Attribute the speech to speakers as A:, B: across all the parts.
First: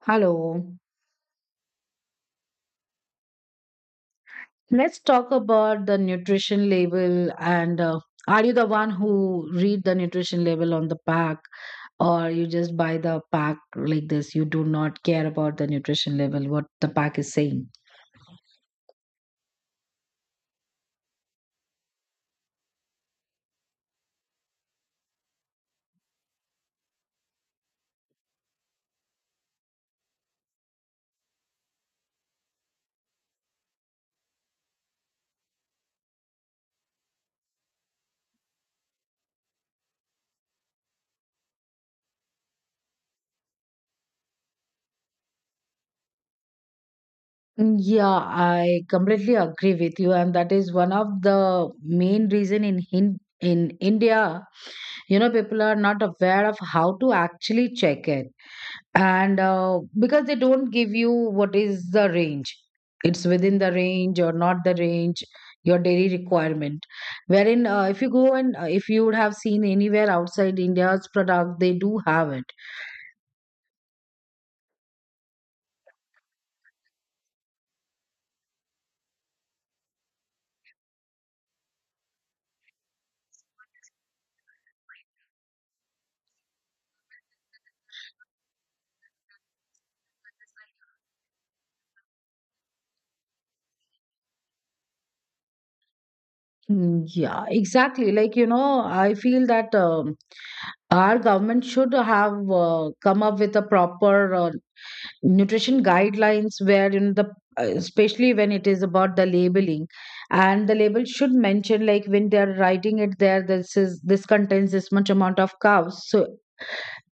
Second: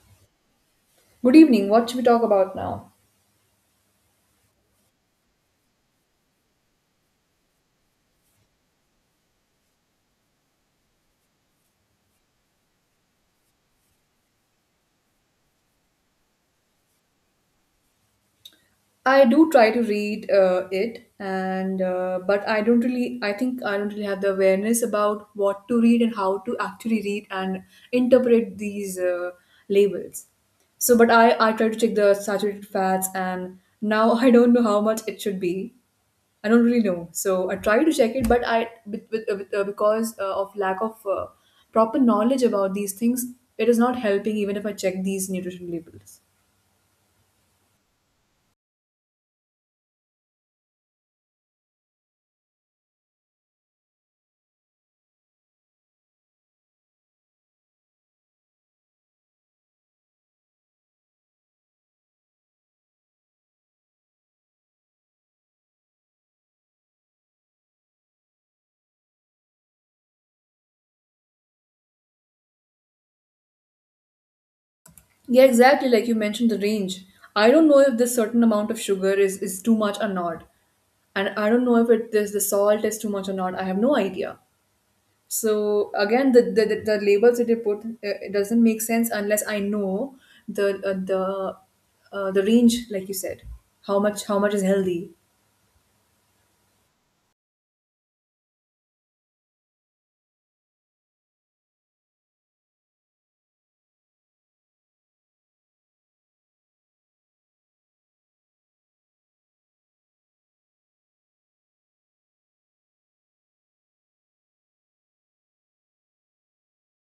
A: Hello.
B: Good evening. What should we talk about now?
A: Let's talk about the nutrition label, and are you the one who read the nutrition label on the pack, or you just buy the pack like this? You do not care about the nutrition label, what the pack is saying.
B: I do try to read it, and but I don't really. I think I don't really have the awareness about what to read and how to actually read and interpret these labels. So, but I try to check the saturated fats, and now I don't know how much it should be. I don't really know. So I try to check it, but I with, because of lack of proper knowledge about these things, it is not helping even if I check these nutrition labels.
A: Mm, yeah, I completely agree with you, and that is one of the main reason in Hin in India, you know, people are not aware of how to actually check it, and because they don't give you what is the range, it's within the range or not the range, your daily requirement. Wherein, if you go and if you would have seen anywhere outside India's product, they do have it.
B: Yeah, exactly. Like you mentioned, the range. I don't know if this certain amount of sugar is too much or not. And I don't know if it this the salt is too much or not. I have no idea. So again, the labels that they put it doesn't make sense unless I know the uh, the the range, like you said, how much is healthy.
A: Mm, yeah, exactly. Like, you know, I feel that our government should have come up with a proper nutrition guidelines where, you know, the especially when it is about the labeling, and the label should mention, like, when they're writing it there, this is, this contains this much amount of carbs. So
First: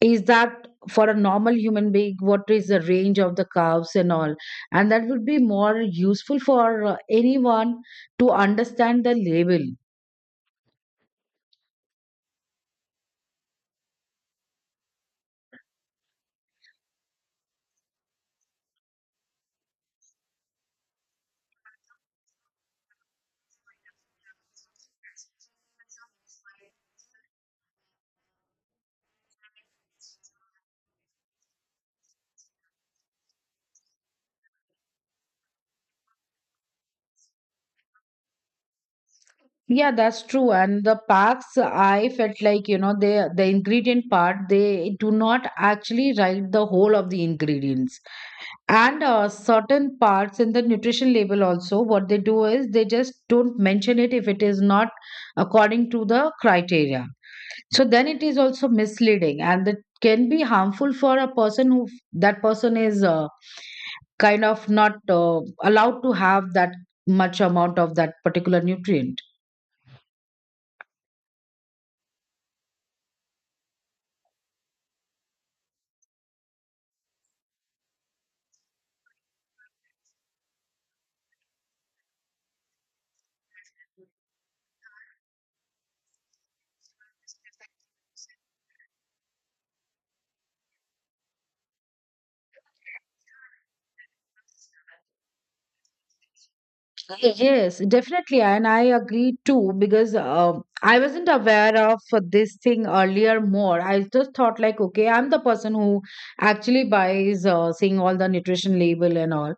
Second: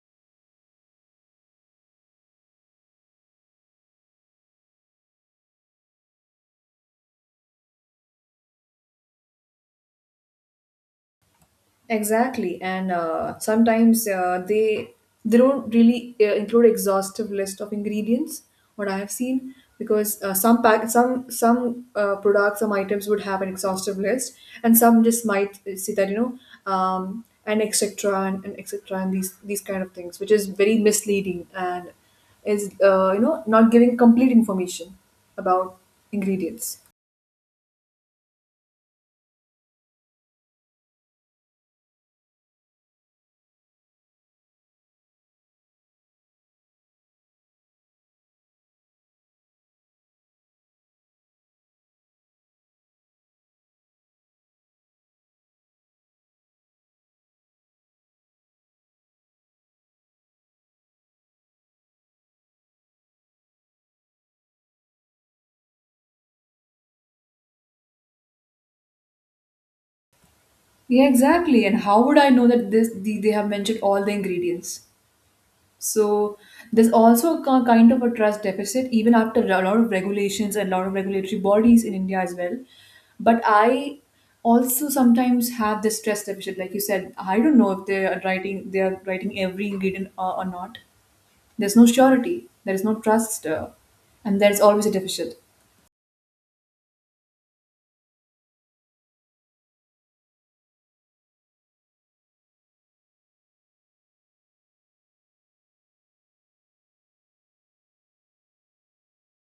A: is that for a normal human being, what is the range of the carbs and all, and that would be more useful for anyone to understand the label.
B: Exactly, and sometimes they don't really include exhaustive list of ingredients. What I have seen, because some pack some products some items would have an exhaustive list, and some just might see that and etc and etc and these kind of things, which is very misleading and is not giving complete information about ingredients.
A: Yeah, that's true. And the packs, I felt like, you know, the ingredient part, they do not actually write the whole of the ingredients. And certain parts in the nutrition label also, what they do is they just don't mention it if it is not according to the criteria. So then it is also misleading, and it can be harmful for a person who that person is kind of not allowed to have that much amount of that particular nutrient.
B: Yeah, exactly. And how would I know that they have mentioned all the ingredients? So there's also a kind of a trust deficit, even after a lot of regulations and a lot of regulatory bodies in India as well. But I also sometimes have this trust deficit, like you said. I don't know if they are writing every ingredient or not. There's no surety. There is no trust, and there's always a deficit.
A: Yes, definitely. And I agree too because I wasn't aware of this thing earlier more. I just thought, like, okay, I'm the person who actually buys, seeing all the nutrition label and all.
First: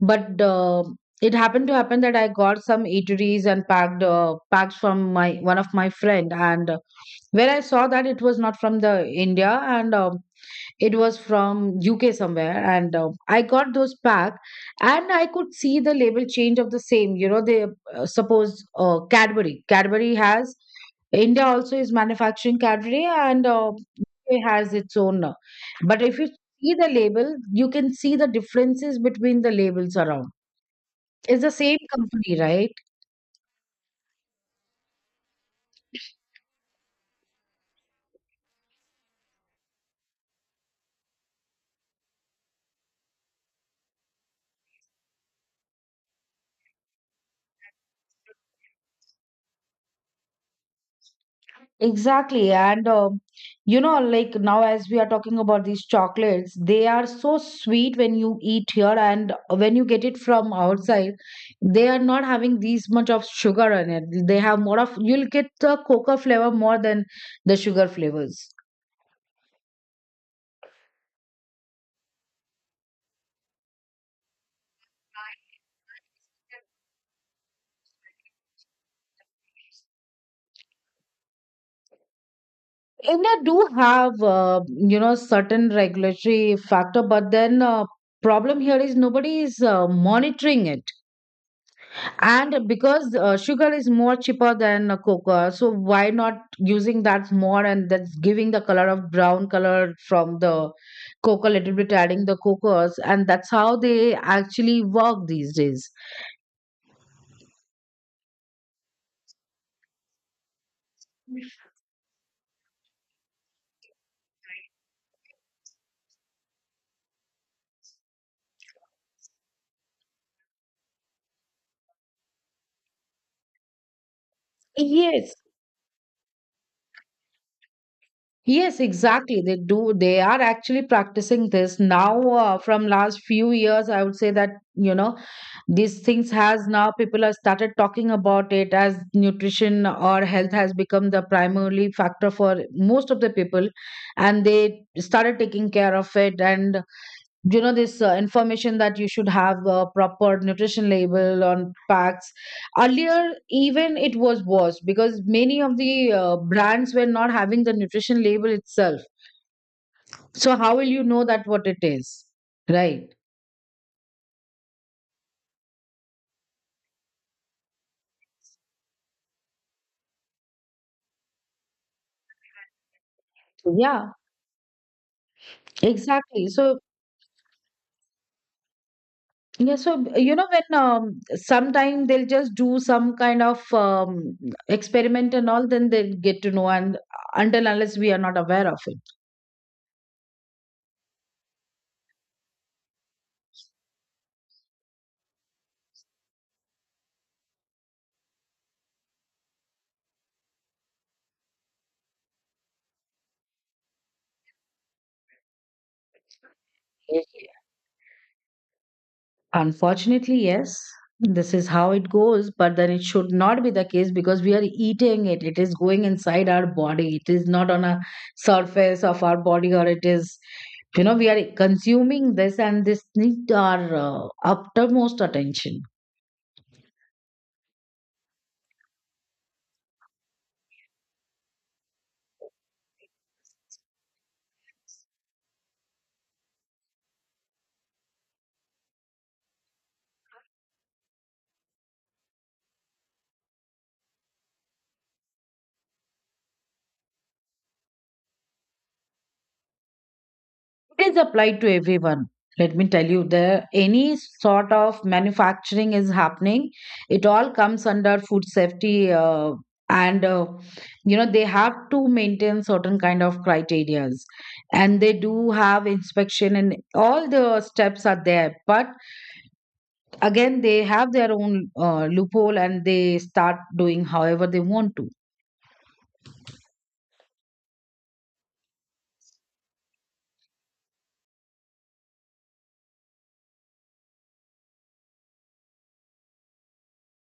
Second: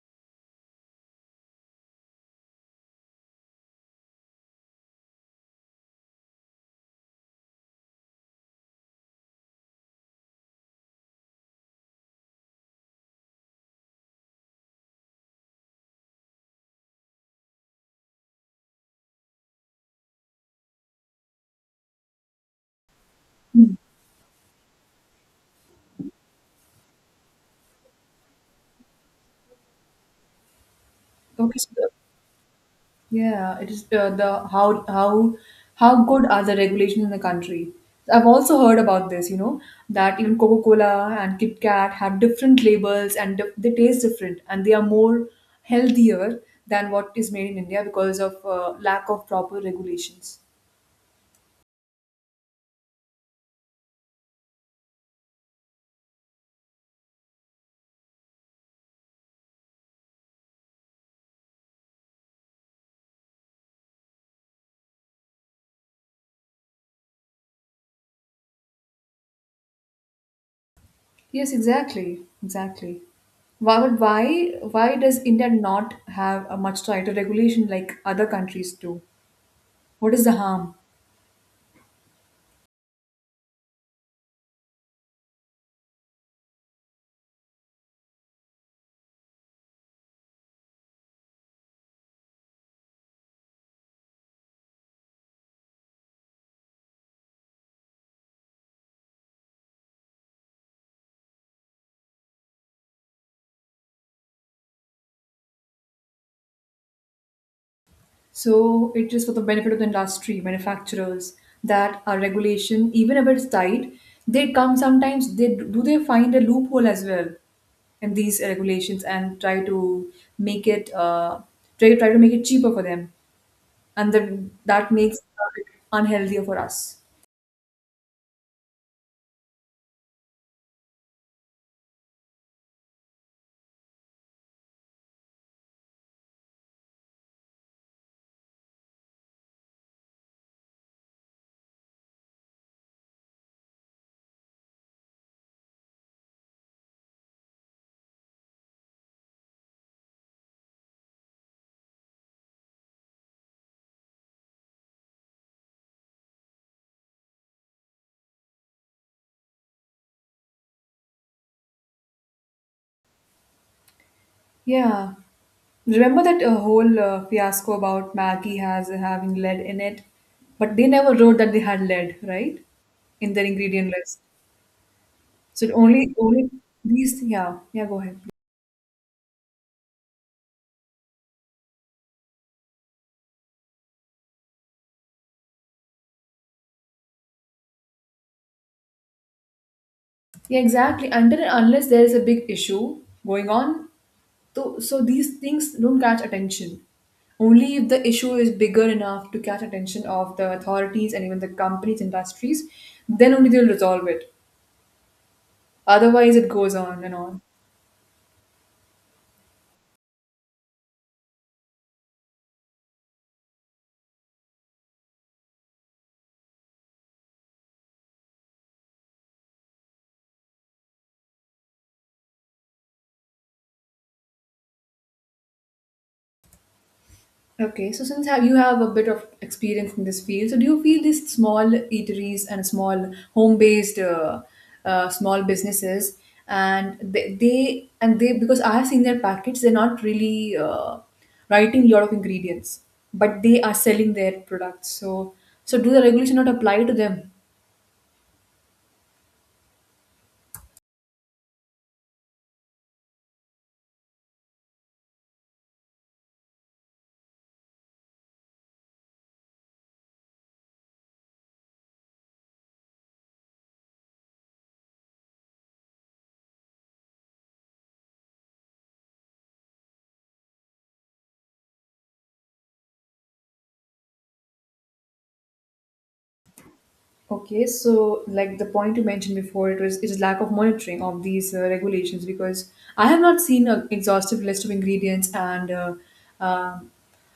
A: But it happened to happen that I got some eateries and packed packs from my one of my friend, and where I saw that it was not from the India, and it was from UK somewhere, and I got those pack, and I could see the label change of the same. You know, they, suppose, Cadbury. Cadbury has, India also is manufacturing Cadbury, and it has its own. But if you see the label, you can see the differences between the labels around. It's the
B: Okay,
A: same
B: so
A: company, right?
B: yeah, it is the how good are the regulations in the country? I've also heard about this, you know, that even Coca-Cola and Kit Kat have different labels and they taste different and they are more healthier than what is made in India because of lack of proper regulations.
A: Exactly. And, you know, like, now, as we are talking about these chocolates, they are so sweet when you eat here. And when you get it from outside, they are not having these much of sugar in it. They have more of, you'll get the cocoa flavor more than the sugar flavors.
B: Yes, exactly. Why, but why does India not have a much tighter regulation like other countries do? What is the harm?
A: India do have, you know, certain regulatory factor, but then problem here is nobody is monitoring it, and because sugar is more cheaper than cocoa, so why not using that more? And that's giving the color of brown color from the cocoa, little bit adding the cocoas, and that's how they actually work these days.
B: So it is for the benefit of the industry, manufacturers, that our regulation, even if it's tight, they come sometimes they do they find a loophole as well in these regulations and try to make it try to make it cheaper for them, and then that makes
A: Yes,
B: it unhealthier for us.
A: yes, exactly, they do. They are actually practicing this now, from last few years, I would say that, you know, these things has now, people have started talking about it as nutrition or health has become the primarily factor for most of the people, and they started taking care of it. And you know, this information that you should have a proper nutrition label on packs. Earlier even it was worse because many of the brands were not having the nutrition label itself. So how will you know that what it is, right?
B: Yeah. Remember that whole fiasco about Maggie has having lead in it, but they never wrote that they had lead, right? In their ingredient
A: Yeah,
B: list. So it only
A: exactly,
B: only
A: so.
B: these yeah yeah go ahead.
A: Yeah, so you know when, sometime they'll just do some kind of, experiment and all, then they'll get to know, and until unless we are not aware of it.
B: Yeah, exactly. Until and unless there is a big issue going on, so so these things don't catch attention. Only if the issue is bigger enough to catch attention of the authorities and even the companies, industries, then only they'll resolve it. Otherwise, it goes on and
A: Yes,
B: on.
A: yes. Unfortunately, yes, this is how it goes, but then it should not be the case because we are eating it. It is going inside our body. It is not on a surface of our body, or it is, you know, we are consuming this, and this needs our uttermost attention.
B: Okay, so since have you have a bit of experience in this field, so do you feel these small eateries and small home-based small businesses and they because I have seen their packets, they're not really writing a lot of ingredients, but they are selling their products. So so do the regulation not apply to them?
A: It is applied to everyone. Let me tell you, there any sort of manufacturing is happening. It all comes under food safety, and you know, they have to maintain certain kind of criterias, and they do have inspection, and all the steps are there. But again, they have their own loophole, and they start doing however they want to.
B: Okay, so like the point you mentioned before, it was it is lack of monitoring of these regulations because I have not seen an exhaustive list of ingredients and uh,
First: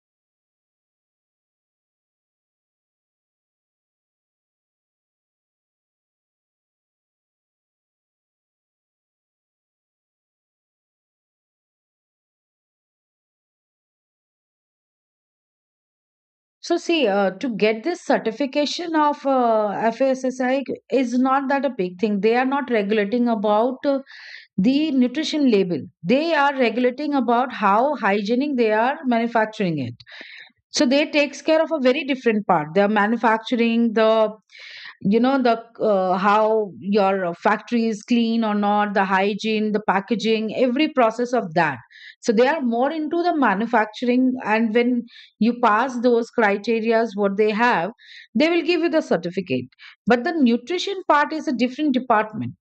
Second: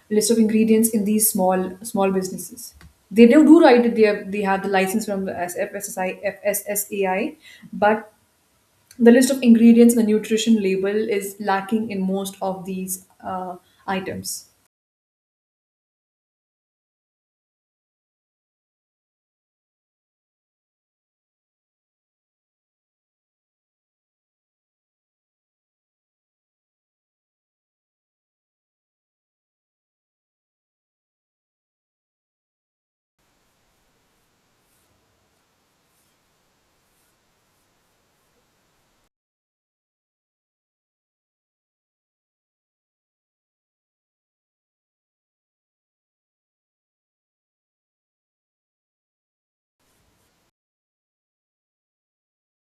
B: list of ingredients in these small businesses. They do, do write that they have the license from the FSSI, FSSAI, but the list of ingredients and the nutrition label is lacking in most of these items.
A: So see, to get this certification of FSSAI is not that a big thing. They are not regulating about the nutrition label. They are regulating about how hygienic they are manufacturing it. So they takes care of a very different part. They are manufacturing the you know the how your factory is clean or not, the hygiene, the packaging, every process of that. So they are more into the manufacturing, and when you pass those criterias what they have, they will give you the certificate. But the nutrition part is a different department,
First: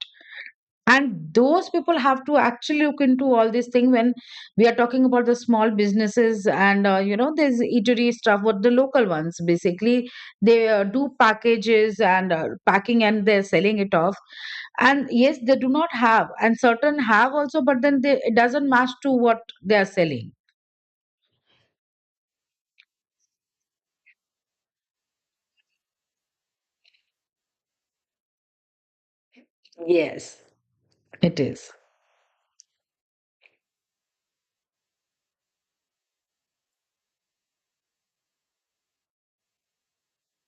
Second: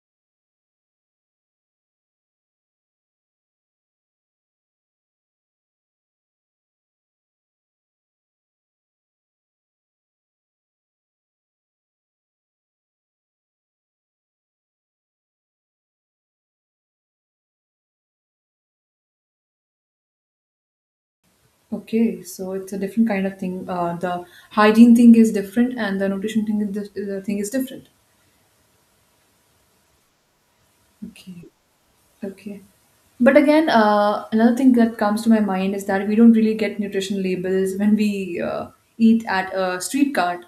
A: and those people have to actually look into all these things. When we are talking about the small businesses and, you know, there's eatery stuff, what the local ones basically, they do packages and packing, and they're selling it off. And yes, they do not have, and certain have also, but then they, it doesn't match to what they are selling.
B: Okay, so it's a different kind of thing. The hygiene thing is different, and the nutrition thing is dif- the thing is different.
A: Yes, it
B: Okay,
A: is.
B: okay. But again, another thing that comes to my mind is that we don't really get nutrition labels when we eat at a street cart,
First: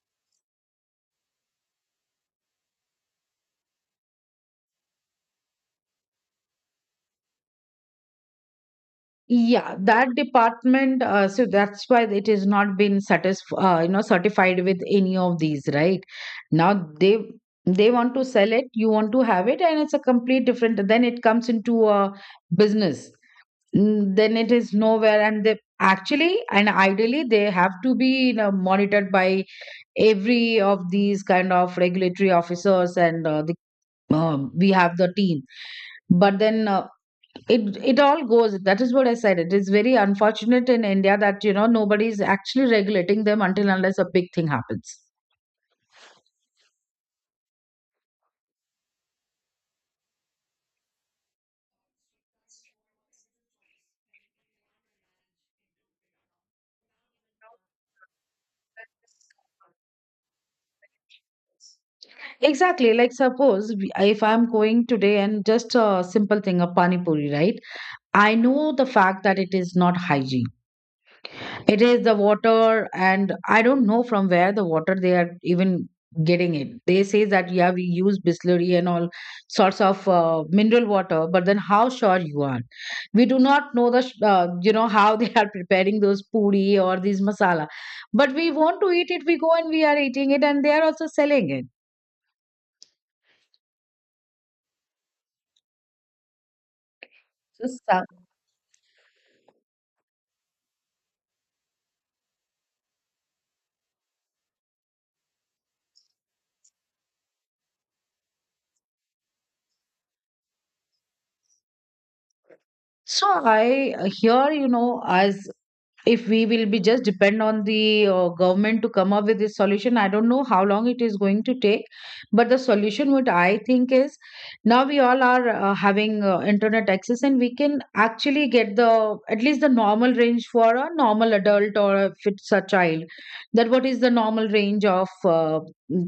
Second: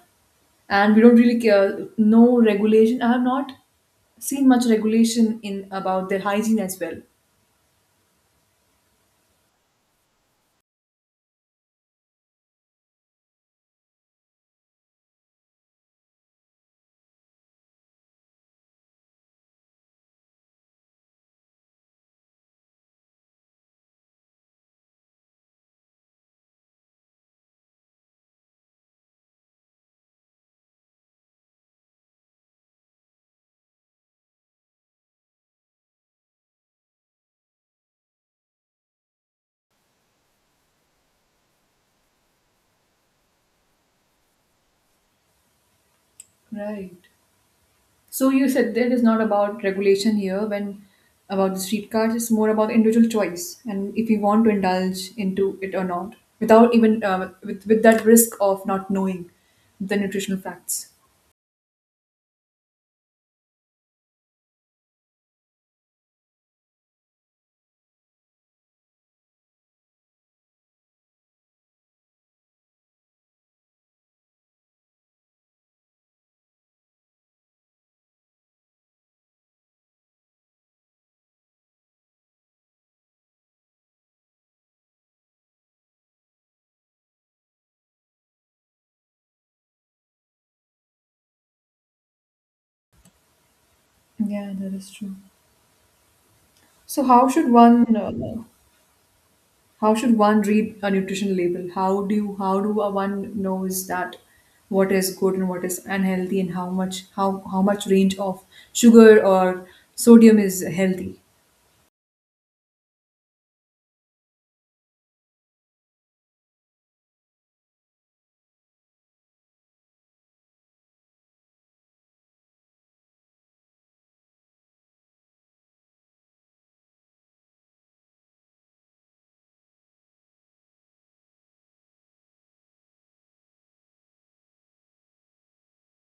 B: and we don't really care. No regulation. I have not seen much regulation in about their hygiene as well.
A: Yeah, that department, so that's why it is not been you know, certified with any of these, right? Now they want to sell it, you want to have it, and it's a complete different. Then it comes into a business. Mm, then it is nowhere, and they actually, and ideally they have to be, you know, monitored by every of these kind of regulatory officers, and the we have the team. But then it all goes, that is what I said, it is very unfortunate in India that, you know, nobody is actually regulating them until unless a big thing happens.
B: Right. So you said that it's not about regulation here when about the streetcars, it's more about individual choice and if you want to indulge into it or not, without even with that risk of not knowing the nutritional facts.
A: Exactly, like suppose if I'm going today and just a simple thing, a pani puri, right? I know the fact that it is not hygiene. It is the water, and I don't know from where the water they are even getting it. They say that, yeah, we use distillery and all sorts of mineral water, but then how sure you are? We do not know the you know, how they are preparing those puri or these masala, but we want to eat it. We go and we are eating it, and they are also selling it.
B: Yeah, that is true. So
A: So.
B: how should one read a nutrition label? How do a one knows that what is good and what is unhealthy and how much range of sugar or sodium is healthy?
A: So I, here, you know, as if we will be just depend on the government to come up with this solution, I don't know how long it is going to take. But the solution, what I think is, now we all are having internet access, and we can actually get the at least the normal range for a normal adult or if it's a child. That what is the normal range of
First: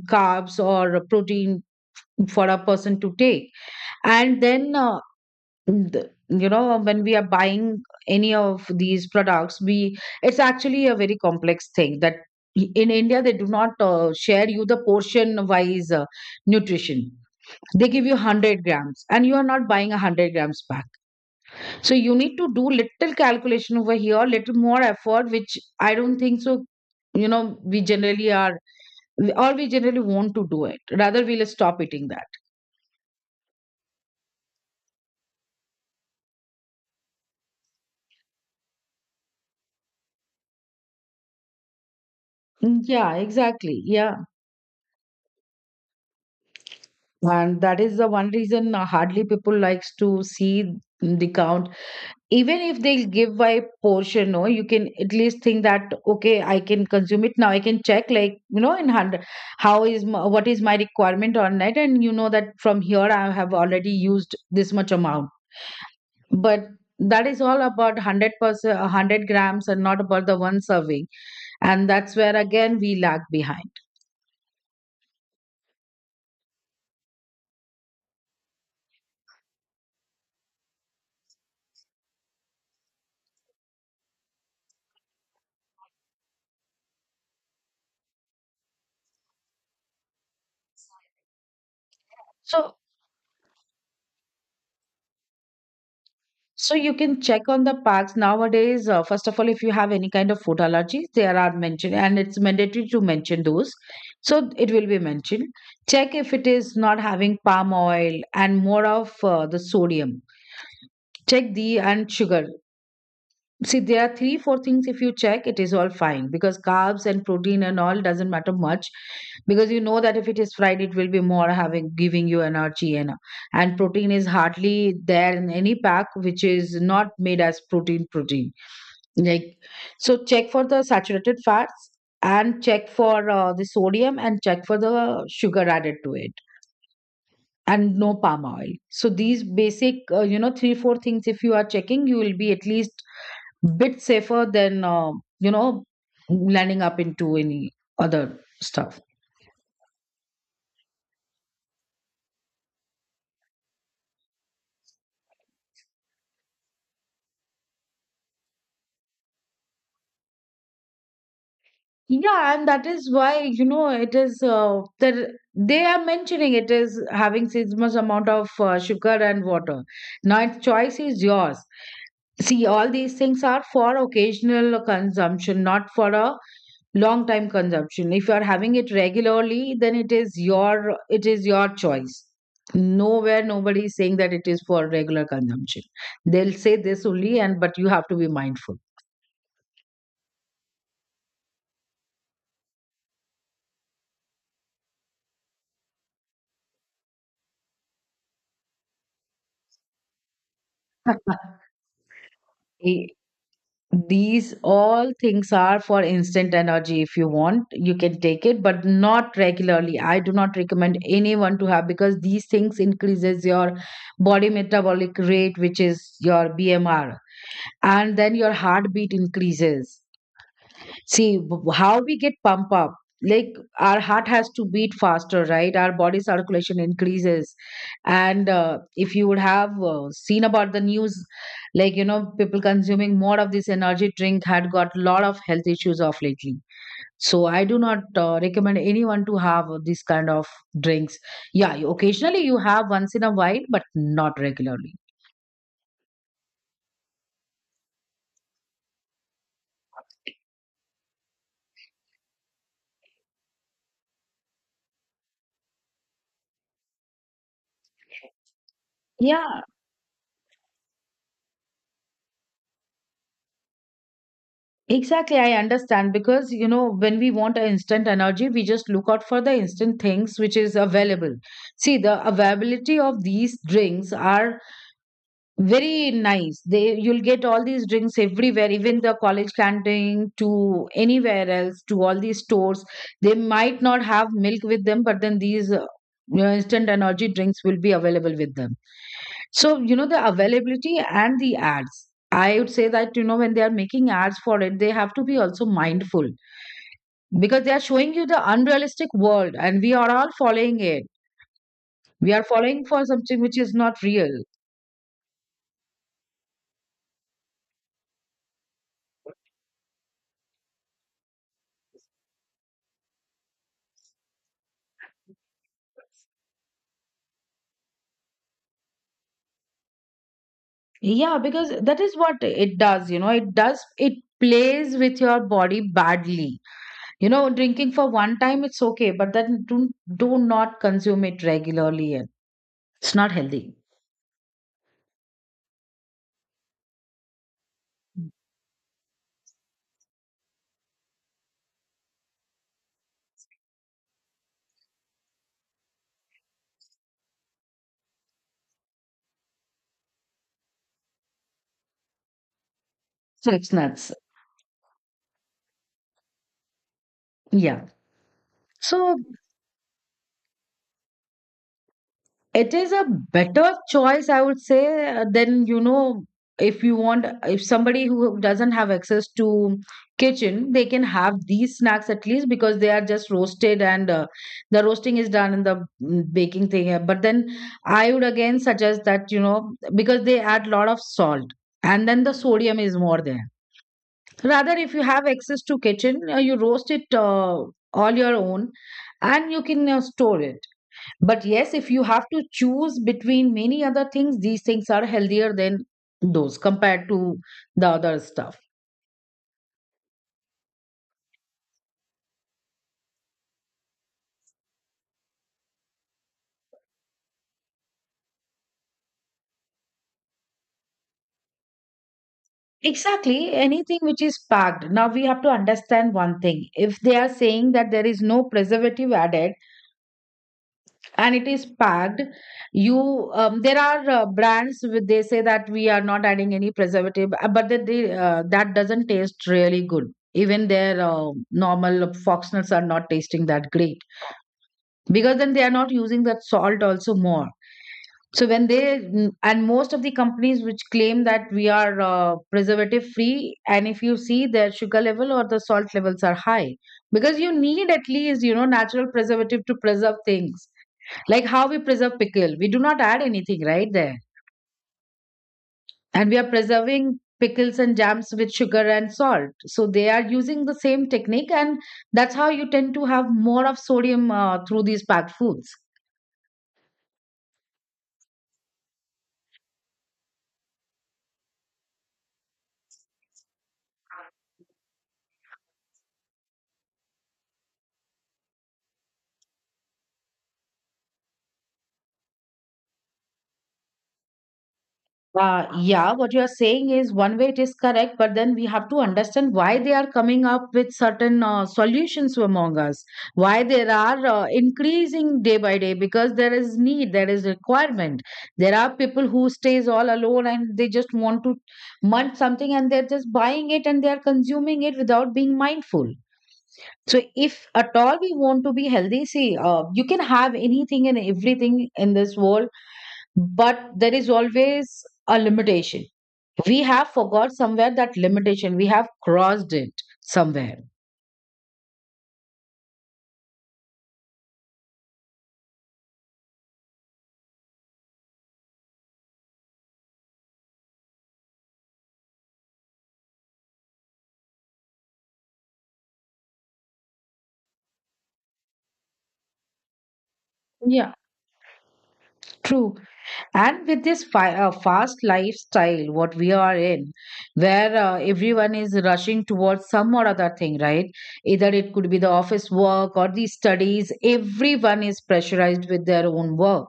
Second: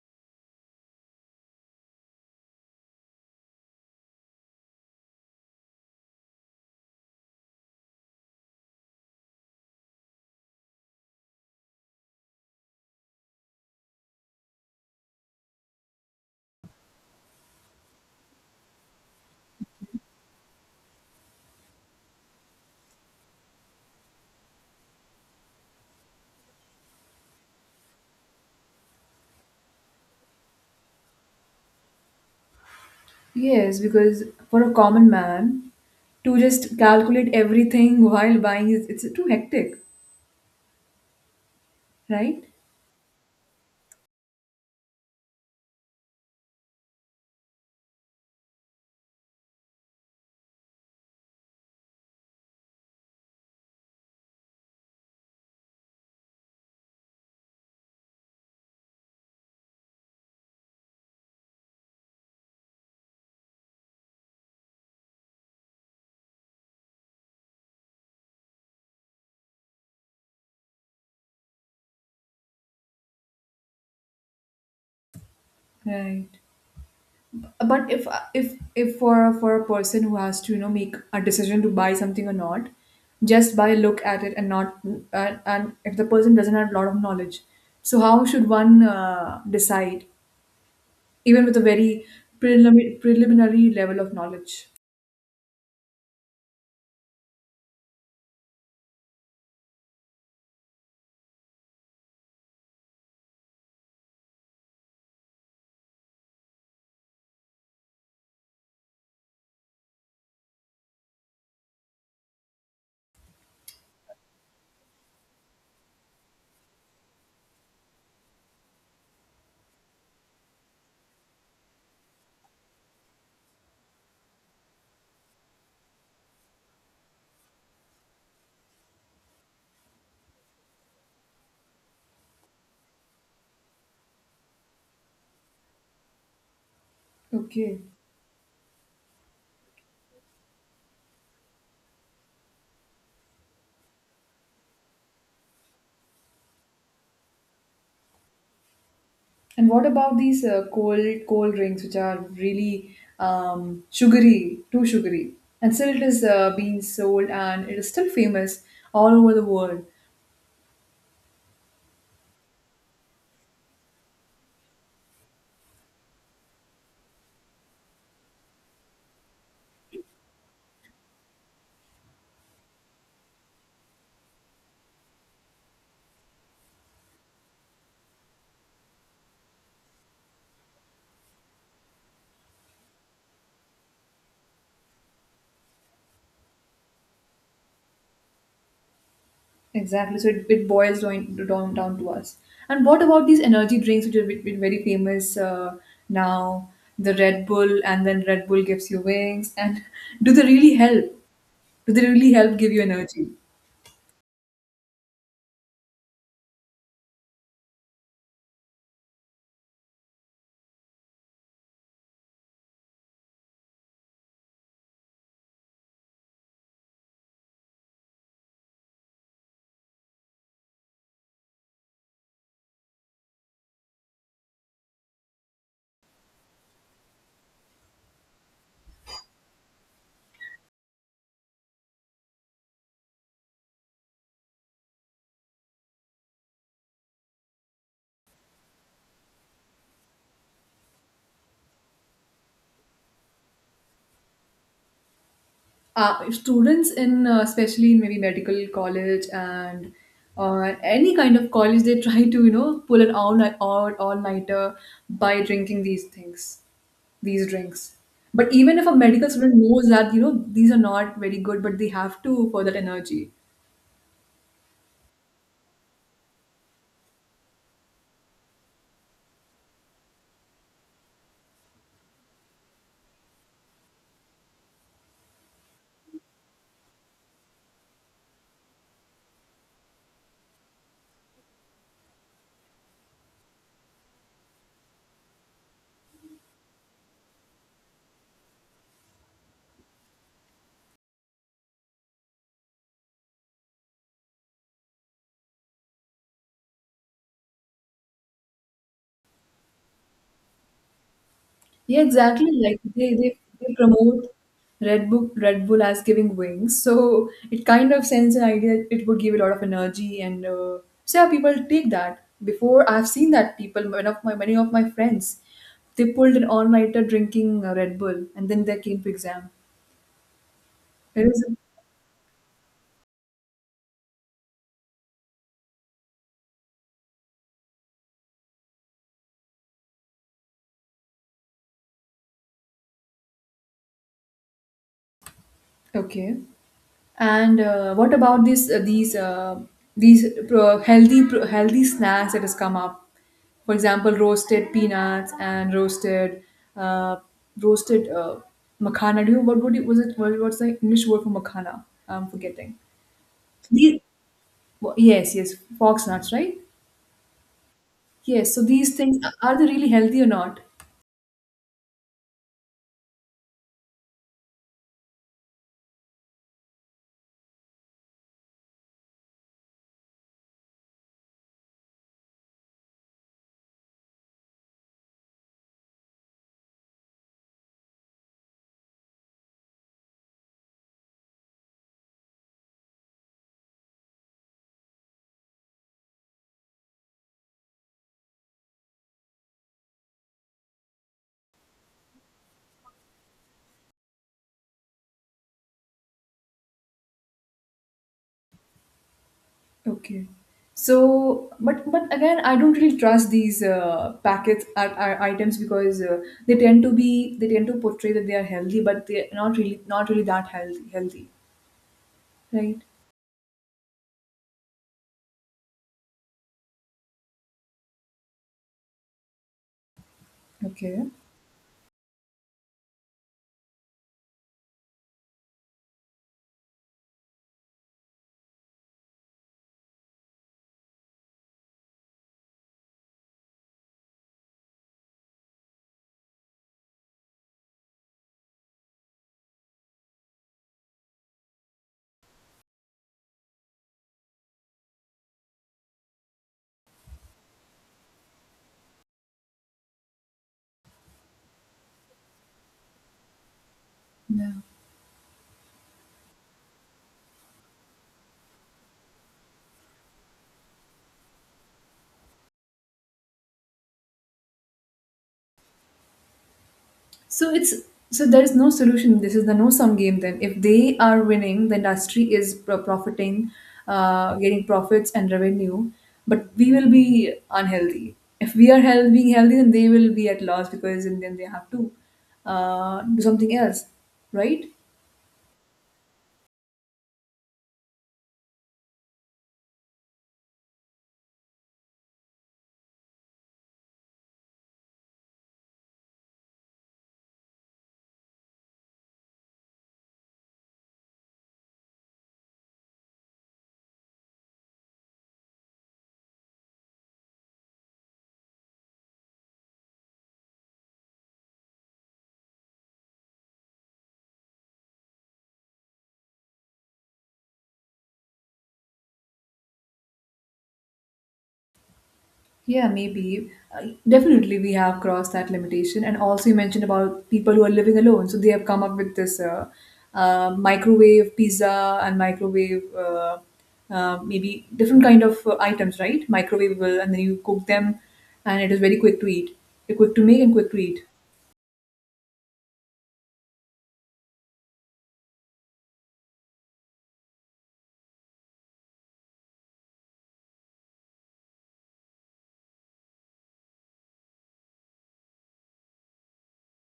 A: carbs or protein for a person to take. And then you know, when we are buying any of these products, we, it's actually a very complex thing that, in India they do not share you the portion wise nutrition. They give you 100 grams, and you are not buying a 100 grams pack. So you need to do little calculation over here, little more effort, which I don't think so, you know, we generally are, or we generally want to do it, rather we'll stop eating that.
B: Yes, because for a common man to just calculate everything while buying is it's too hectic, right?
A: Mm, yeah, exactly, yeah. And that is the one reason hardly people likes to see the count. Even if they give by portion, no, you can at least think that, okay, I can consume it now, I can check, like, you know, in hundred how is my, what is my requirement on net, and you know that from here I have already used this much amount. But that is all about 100% 100 grams, and not about the one serving, and that's where again we lag behind.
B: Right. But if for a person who has to you know make a decision to buy something or not, just by a look at it and not and if the person doesn't have a lot of knowledge, so how should one decide even with a very
A: So.
B: preliminary level of knowledge?
A: So you can check on the packs nowadays. First of all, if you have any kind of food allergies, there are mentioned, and it's mandatory to mention those. So it will be mentioned. Check if it is not having palm oil and more of the sodium. Check the and sugar. See, there are three, four things. If you check, it is all fine because carbs and protein and all doesn't matter much because you know that if it is fried, it will be more having giving you energy and protein is hardly there in any pack which is not made as protein. Like Check for the saturated fats and check for the sodium and check for the sugar added to it
B: Okay.
A: and no palm oil. So these basic, three four things. If you are checking, you will be at least bit safer than you know landing up into any other stuff.
B: And what about these cold drinks, which are really sugary, too sugary? And still, it is being sold, and it is still famous all over the world.
A: Yeah, and that is why you know it is that they are mentioning it is having this much amount of sugar and water. Now its choice is yours. See, all these things are for occasional consumption, not for a long time consumption. If you are having it regularly, then it is your choice. Nowhere, nobody is saying that it is for regular consumption. They'll say this only, and but you have to be mindful.
B: Exactly. So it boils down to us. And what about these energy drinks, which are very famous now? The Red Bull, and then Red Bull gives you wings. And do they really help? Do they really help give you
A: Eh,
B: energy?
A: these all things are for instant energy. If you want, you can take it, but not regularly. I do not recommend anyone to have, because these things increases your body metabolic rate, which is your BMR, and then your heartbeat increases. See how we get pump up. Like our heart has to beat faster, right? Our body circulation increases, and if you would have seen about the news, like you know, people consuming more of this energy drink had got a lot of health issues of lately. So I do not recommend anyone to have this kind of drinks. Yeah, occasionally you have once in a while, but not regularly.
B: Uh, students in especially in maybe medical college and any kind of college they try to you know pull an all night all nighter by drinking these things these drinks but even if a medical student
A: Yeah,
B: knows that you know these are not very good but they have to for that energy.
A: exactly, I understand, because you know, when we want an instant energy, we just look out for the instant things which is available. See, the availability of these drinks are very nice. They You'll get all these drinks everywhere, even the college canteen to anywhere else, to all these stores. They might not have milk with them, but then these instant energy drinks will be available with them. So, you know, the availability and the ads. I would say that, you know, when they are making ads for it, they have to be also mindful, because they are showing you the unrealistic world and we are all following it.
B: Yeah,
A: We are
B: exactly. Like
A: following for something which
B: they
A: is not
B: promote
A: real.
B: Red Bull, Red Bull as giving wings. So it kind of sends an idea that it would give a lot of energy and so yeah, people take that. Before I've seen that people, one of my many of my friends, they pulled an all-nighter drinking Red Bull and then they came to exam. It
A: Yeah,
B: was
A: because that is what it does, you know, it plays with your body badly. You know, drinking for one time, it's okay, but then do not consume it regularly. It's not healthy.
B: okay. And what about this these healthy healthy snacks that has come up? For example, roasted peanuts and uh, roasted makhana. Do you what would it was it what, what's the English word for makhana? I'm forgetting.
A: So it's
B: These,
A: nuts.
B: well, yes, yes, fox nuts, right?
A: Yeah.
B: Yes. So these
A: So
B: things are they really healthy or not?
A: It is a better choice, I would say, if you want, if somebody who doesn't have access to kitchen, they can have these snacks at least, because they are just roasted and the roasting is done in the baking thing here. But then I would again suggest that, you know, because they add lot of salt, and then the sodium is more there. Rather, if you have access to kitchen, you roast it all your own, and you can store it. But yes, if you have to choose between many other things, these things are healthier than those compared to the other stuff.
B: Okay. So, but again, I don't really trust these packets or items because they tend to be they tend to portray that they are healthy, but they're not really that healthy. Healthy, right?
A: Exactly, anything which is packed. Now we have to understand one thing. If they are saying that there is no preservative added
B: Okay.
A: and it is packed, you there are brands with they say that we are not adding any preservative, but that doesn't taste really good. Even their normal fox nuts are not tasting that great, because then they are not using that salt also more. So when they and most of the companies which claim that we are preservative free, and if you see their sugar level or the salt levels are high, because you need at least, you know, natural preservative to preserve things. Like, how we preserve pickle? We do not add anything right there,
B: Yeah.
A: and we are preserving pickles and jams with sugar and salt. So they are using the same technique, and that's how you tend to have more of sodium through these packed foods.
B: So it's so there is no solution. This is the no sum game. Then, if they are winning, the industry is profiting, getting profits and revenue, but we will be unhealthy. If we are health, being healthy, then they will be at loss because and then they have to do something else, right?
A: Yeah, what you're saying is one way it is correct, but then we have to understand why they are coming up with certain solutions among us, why there are increasing day by day, because there is need, there is requirement. There are people who stays all alone and they just want to munch something, and they're just buying it and they are consuming it without being mindful. So if at all we want to be healthy, see, you can have anything and everything in this world, but there is always a limitation. We have forgot somewhere that limitation, we have crossed it somewhere.
B: Yeah, maybe. Definitely, we have crossed that limitation. And also, you mentioned about people who are living alone. So they have come up with this microwave pizza and microwave, maybe different kind of items, right? Microwavable, and then you cook them, and it is very quick to eat. They're quick to make and quick to eat.
A: Yeah, true. And with this fast lifestyle what we are in, where everyone is rushing towards some or other thing, right? Either it could be the office work or the studies, everyone is pressurized with their own work.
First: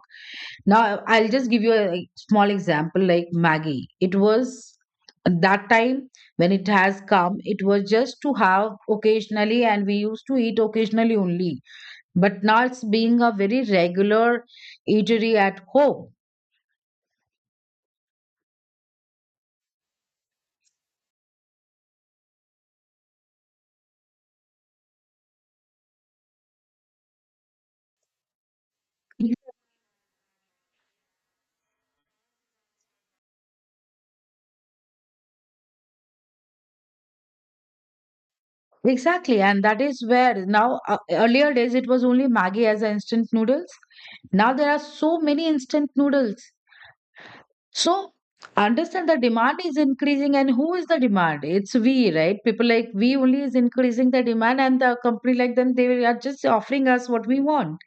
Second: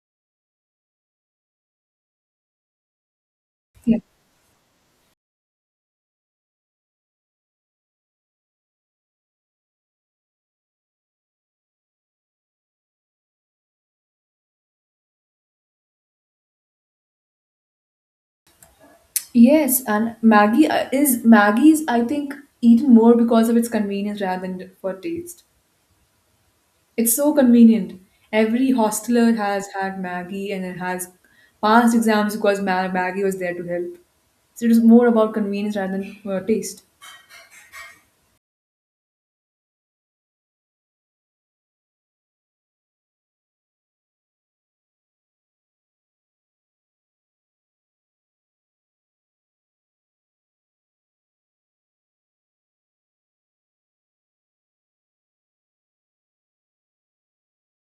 A: Now, I'll just give you a small example like Maggie.
B: Yeah.
A: It was that time, when it has come, it was just to have occasionally, and we used to eat occasionally only. But now it's being a very regular eatery at home.
B: Yes, and Maggie is Maggie's. I think eaten more because of its convenience rather than for taste. It's so convenient. Every hosteler has had Maggie and it has passed exams because Maggie was there to help. So it was more about convenience rather than taste.
A: Exactly, and that is where now, earlier days it was only Maggie as a instant noodles. Now there are so many instant noodles. So understand, the demand is increasing, and who is the demand? It's we, right? People like we only is increasing the demand, and the company like them, they are just offering us what we want.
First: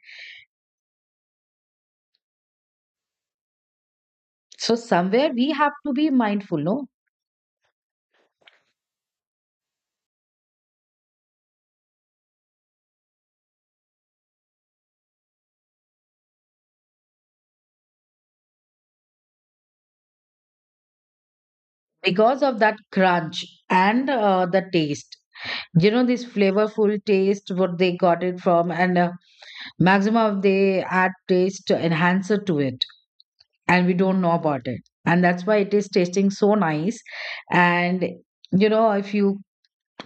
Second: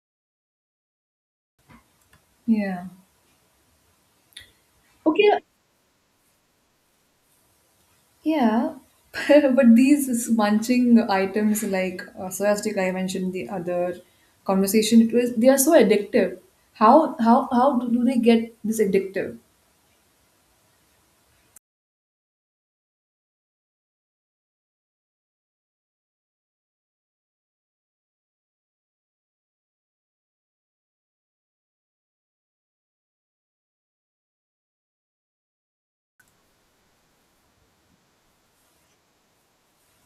B: Yeah.
A: So somewhere
B: Okay.
A: we have to be mindful, no?
B: Yeah. but these munching items like soya stick I mentioned the other conversation, it was they are so addictive. How do they get this addictive?
A: Because of that crunch and the taste. You know, this flavorful taste what they got it from, and maximum they add taste enhancer to it, and we don't know about it, and that's why it is tasting so nice. And you know, if you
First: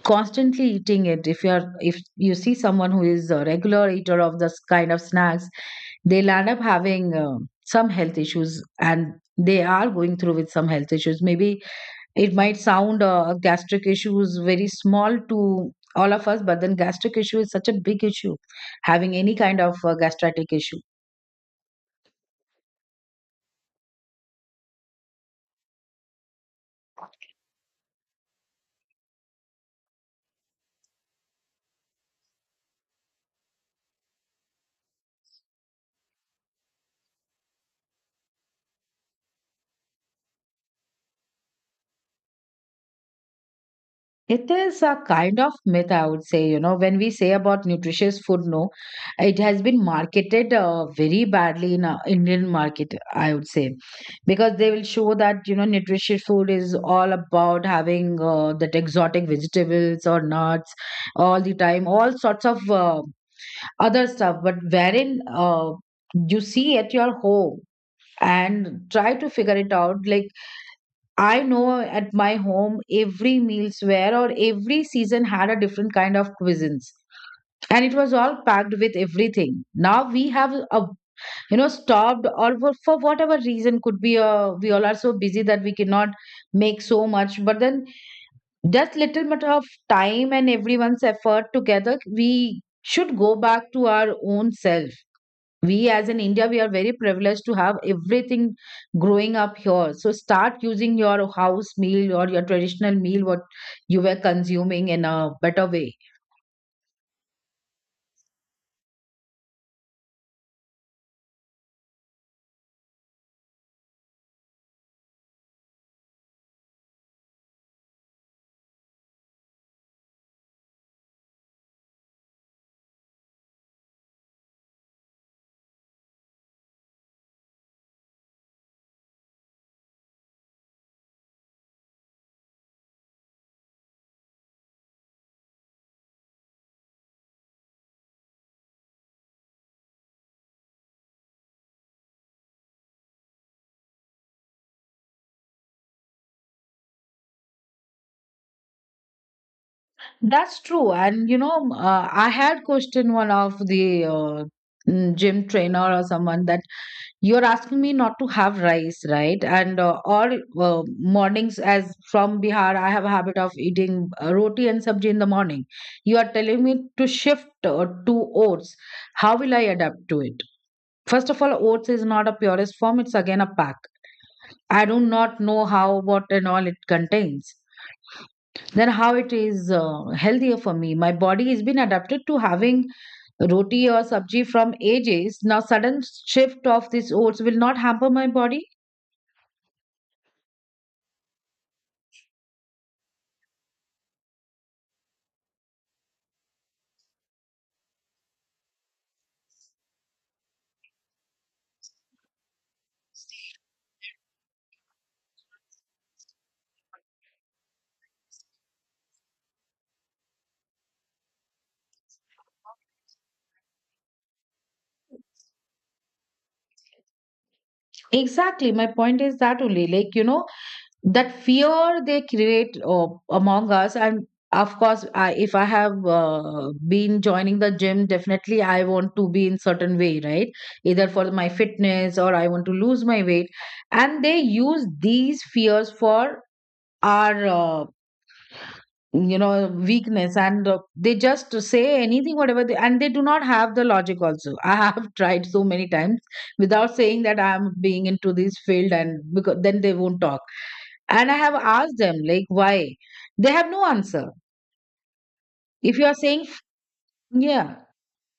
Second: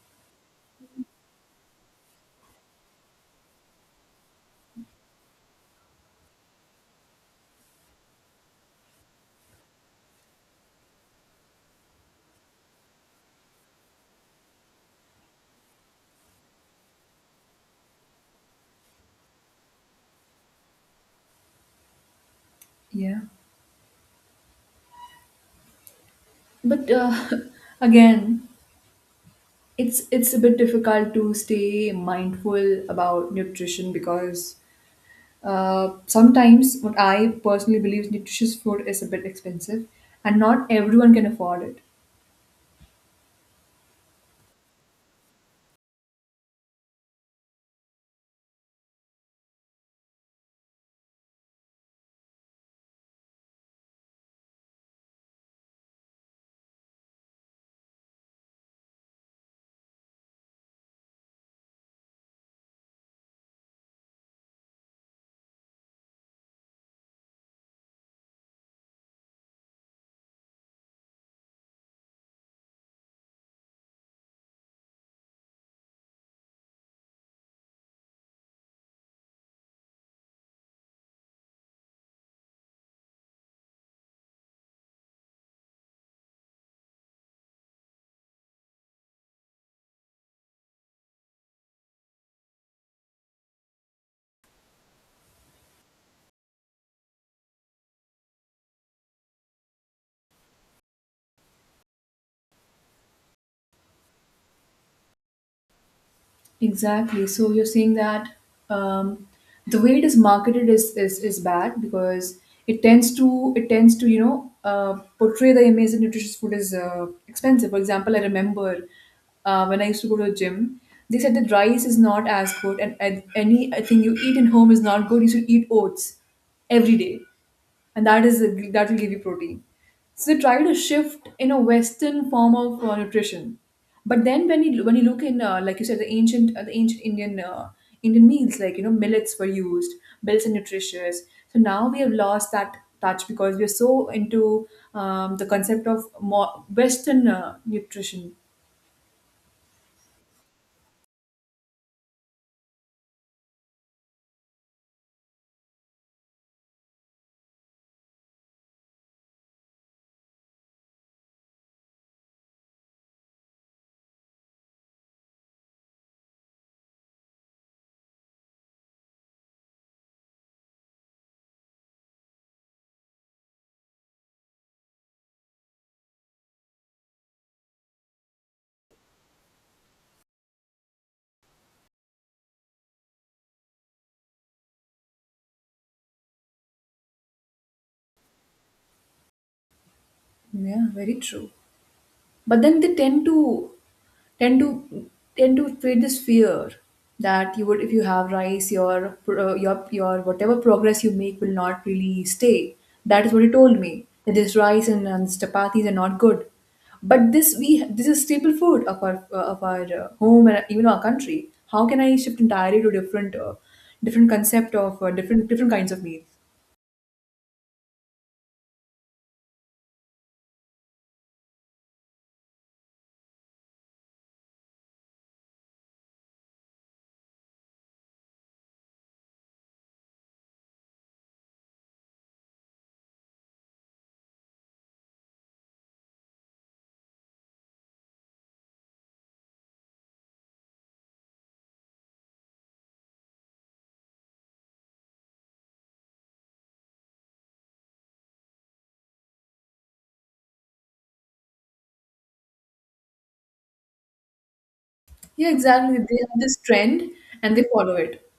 A: constantly eating it, if you see someone who is a regular eater of this kind of snacks, they'll end up having some health issues, and they are going through with some health issues. Maybe it might sound gastric issues very small to all of us, but then gastric issue is such a big issue, having any kind of gastric issue.
B: Yeah. But again, it's a bit difficult to stay mindful about nutrition because sometimes what I personally believe is nutritious food is a bit expensive and not everyone can afford it.
A: It is a kind of myth, I would say. You know, when we say about nutritious food, no, it has been marketed very badly in Indian market, I would say, because they will show that, you know, nutritious food is all about having that exotic vegetables or nuts all the time, all sorts of other stuff. But wherein you see at your home and try to figure it out, like, I know at my home every meals were, or every season had a different kind of cuisines, and it was all packed with everything. Now we have a, you know, stopped or for whatever reason could be, we all are so busy that we cannot make so much, but then just little bit of time and everyone's effort together, we should go back to our own self. We, as in India, we are very privileged to have everything growing up here. So start using your house meal or your traditional meal what you were consuming in a better way.
B: Exactly. So you're saying that um, the way it is marketed is bad because it tends to you know portray the image that nutritious food is expensive. For example, I remember when I used to go to a gym, they said that rice is not as good, and anything you eat in home is not good. You should eat oats every day and that will give you protein. So they try to shift in a Western form of nutrition, but then when you look in like you said the ancient Indian Indian meals like you know millets were used, millets are nutritious. So now we have lost that touch because we are so into the concept of more Western nutrition.
A: That's true, and you know, I had questioned one of the gym trainer or someone that, you're asking me not to have rice, right? And all mornings, as from Bihar, I have a habit of eating roti and sabji in the morning. You are telling me to shift to oats. How will I adapt to it? First of all, oats is not a purest form, it's again a pack. I do not know how, what, and all it contains. Then, how it is healthier for me. My body has been adapted to having roti or sabji from ages. Now, sudden shift of these oats will not hamper my body.
B: Yeah, very true. But then they tend to tend to create this fear that you would if you have rice your your whatever progress you make will not really stay. That is what he told me that this and this chapatis are not good but this is staple food of our home and even our country. How can I shift entirely to different different concept of different kinds of meals?
A: Exactly. My point is that only, like, you know, that fear they create among us. And of course, if I have been joining the gym, definitely I want to be in certain way, right? Either for my fitness, or I want to lose my weight. And they use these fears for our weakness, and they just say anything whatever they, and they do not have the logic also. I have tried so many times without saying that I am being into this field, and because then they won't talk. And I have asked them like why, they have no answer.
B: Yeah, exactly,
A: If you are
B: they have
A: saying
B: this
A: f-
B: trend and they
A: yeah.
B: follow it.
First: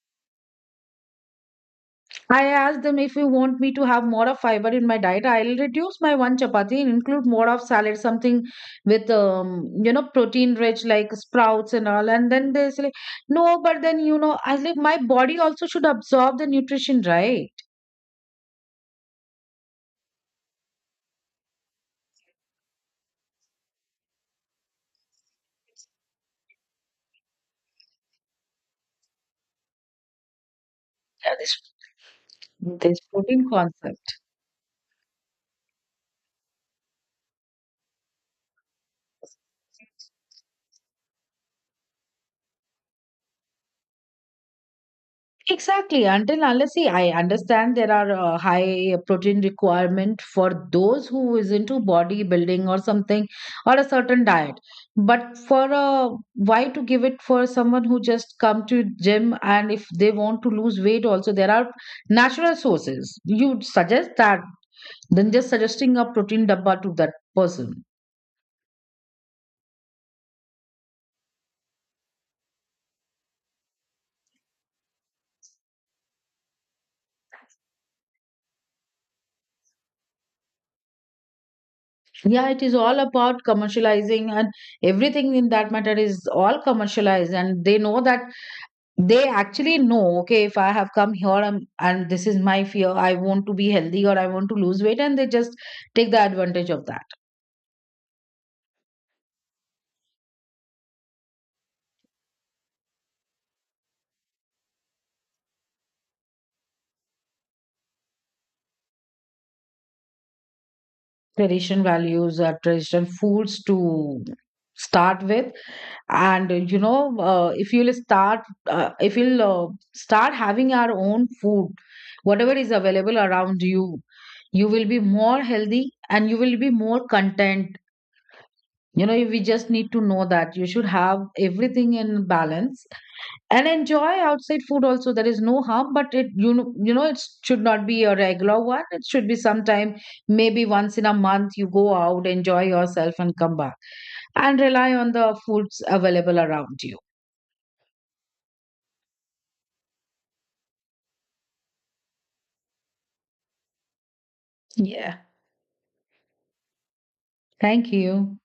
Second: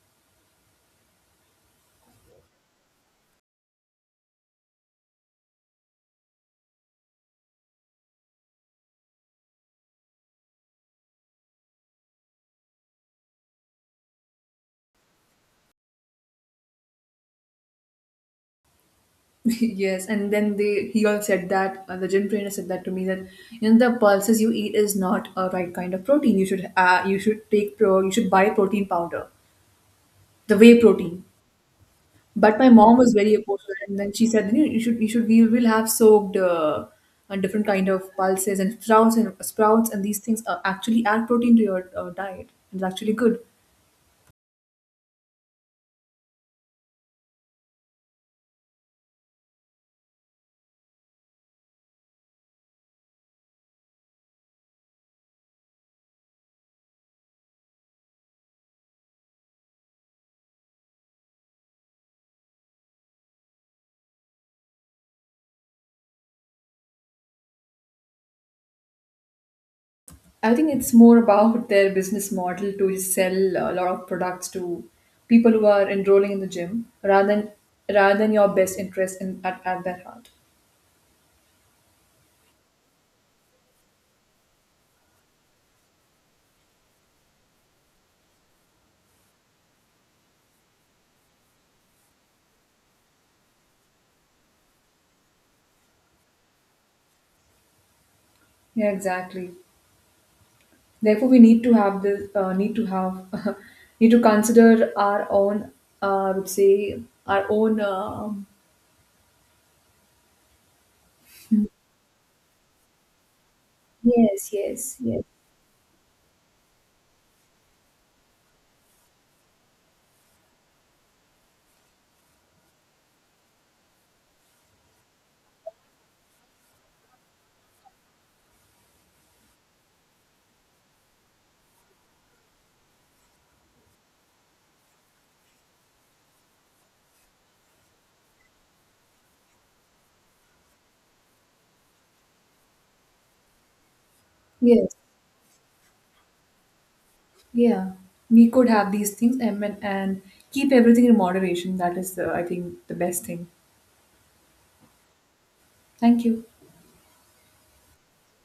A: I asked them, if you want me to have more of fiber in my diet, I'll reduce my one chapati and include more of salad, something with protein rich, like sprouts and all. And then they say, like, no, but then, you know, I was like, my body also should absorb the nutrition, right?
B: Yes, and then they he all said that the gym trainer said that to me that you know the pulses you eat is not a right kind of protein. You should take pro you should buy protein powder, the whey protein.
A: Yeah,
B: But my mom
A: this
B: was very
A: protein
B: opposed, to that, and then
A: concept.
B: she said you should we will have soaked a different kind of pulses and sprouts and these things are actually add protein to your diet. It's actually good.
A: Exactly. Until unless, see, I understand there are high protein requirement for those who is into bodybuilding or something, or a certain diet. But for a why to give it for someone who just come to gym, and if they want to lose weight, also there are natural sources. You suggest that, than just suggesting a protein dabba to that person.
B: I think it's more about their business model to sell a lot of products to people who are enrolling in the gym rather than your best interest in at their heart.
A: Yeah, it is all about commercializing, and everything in that matter is all commercialized, and they know that. They actually know, okay, if I have come here, I'm, and this is my fear, I want to be healthy or I want to lose weight, and they just take the advantage of that.
B: Yeah, exactly. Therefore, we need to have this need to have need to consider our own I would say our own
A: Tradition values, are traditional foods to
B: yes yes
A: start
B: yes
A: with. And you know if you'll start having our own food, whatever is available around you, you will be more healthy and you will be more content. You know, we just need to know that you should have everything in balance, and enjoy outside food also, there is no harm, but it, it should not be a regular one, it should be sometime, maybe once in a month you go out, enjoy yourself and come back, and rely
B: yes
A: on the foods available around you.
B: yeah we could have these things and keep everything in moderation. That is the I think the best thing.
A: Yeah.
B: Thank you.
A: Thank you.